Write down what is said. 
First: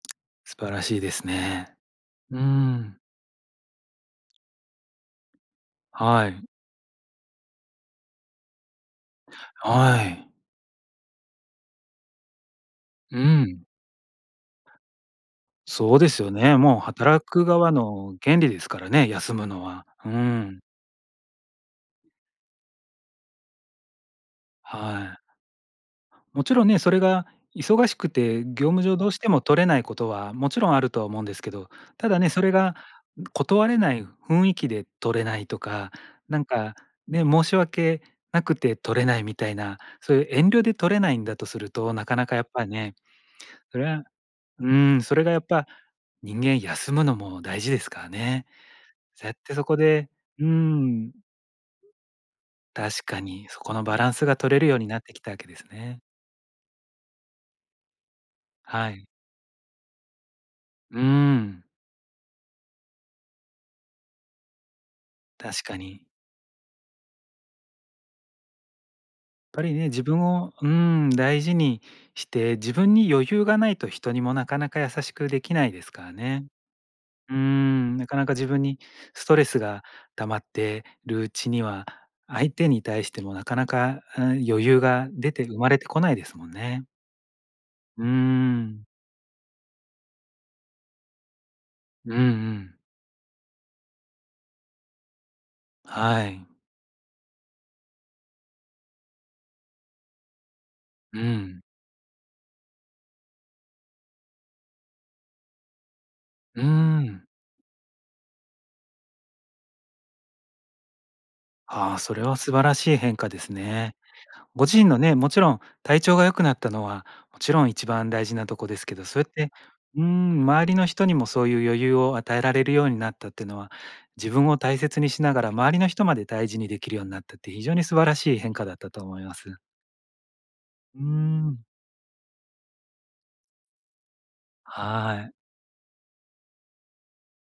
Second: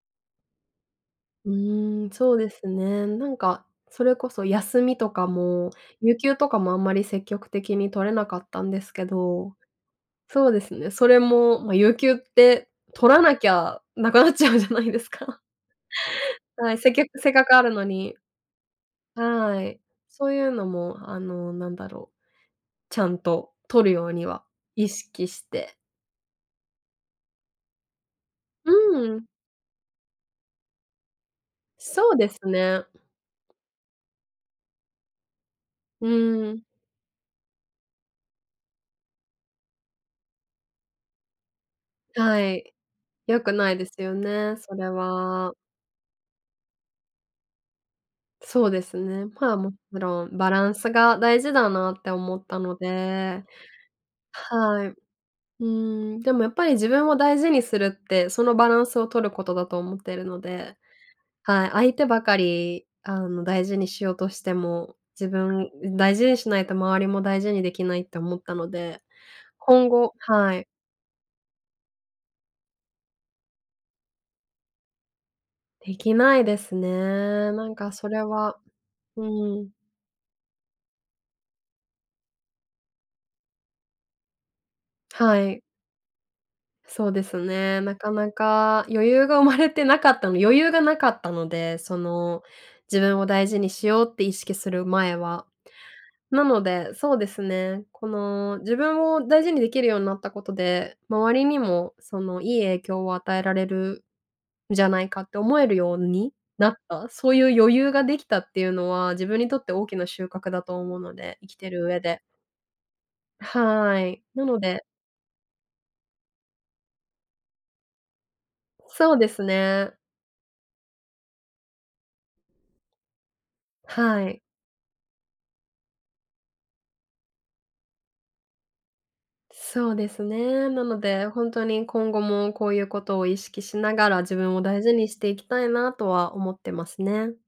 素晴らしいですうね。ーん、そううーですん。ね。なんか、それこそ休みとかも、有は給い。とかも、あんまり積極的に取れなかったんですけど。はい。そうですね、それも、ま、有給って取うらなきん。ゃなくなっちゃうじゃないですか。そうですよね。はい、もうせっきゃく働せっかくくある側のに。の権利ですからね、休むはのい、は。うーそういうん。のも、あの、何だろう。ちゃんと取るようには意はい。識して。勿論ね。それが忙しくて、業う務上どうーしん。ても取れない事は、勿論あるとは思うんですけど。たそうだでね。すそれが、ね。断れない雰囲気で取れないとか、うなんーん。か、ね、申し訳なくて取れないみたいな、そういう遠慮で取れないんだとすると、なかなかやはっぱい。ね、良くないそでれすはよね、そうれん。それが、やっは。ぱ人間休むのも大事ですからね。そうですね。ぜっまてあ、そ勿こで論うーバランスん。が大事だなって思ったの確かで。に。そこのバランスが取れるようはにい。うなってきたわけですね。ーん、でも、やっぱり自分を大事にするって、そのバランはスをい。取ることだと思ってるので、うーん。はい。相手ばかり、あの、大事にしようとしても、自確分かに。大事にしないと、周りも大事に出来ないって思ったので、やっぱりね、今自後分をはうい。ーん、大事にして、自分に余裕がないと、人にもなかなか優しく出来ないです出か来らないね。ですね。うーなんか、ん、なそかれなか自は分にスうトレスん。が溜まってるうちには、相手に対しても、なかなか、うん、余裕が出はて生い。まれてこないですもんね。そうですね、なうーかなかん。余裕が生まれてなかったの余裕がなかったので、そうんうの、ん。自分を大事にしようって意識する前は。はない。ので、そうですね。この、自分を大事に出来るようになった事で、う周りにん。も、その、いい影響を与えられるんじゃないかって思えるようにうーなった。ん。そういう余裕が出来たっていうのは、自分にとって大きな収穫だと思うので、生きてるああ、上そで。れは素晴らしい変化ですね。はい、なのご自身でのね、勿論、体調が良くなったのは、勿論、一番大事なとこですけど。そうそうやでっすてね。うーん、周りの人にもそういう余裕を与えられるようになったっていうのは、は自い。分を大切にしながら、周りの人まで大事に出来るようになったって、非常に素晴らしい変化だったと思います。そうですね。なのうーで、ほんとん。に、今後もこういう事を意識しながら、自分を大事にしはてい。いきたいな、とは思ってますね。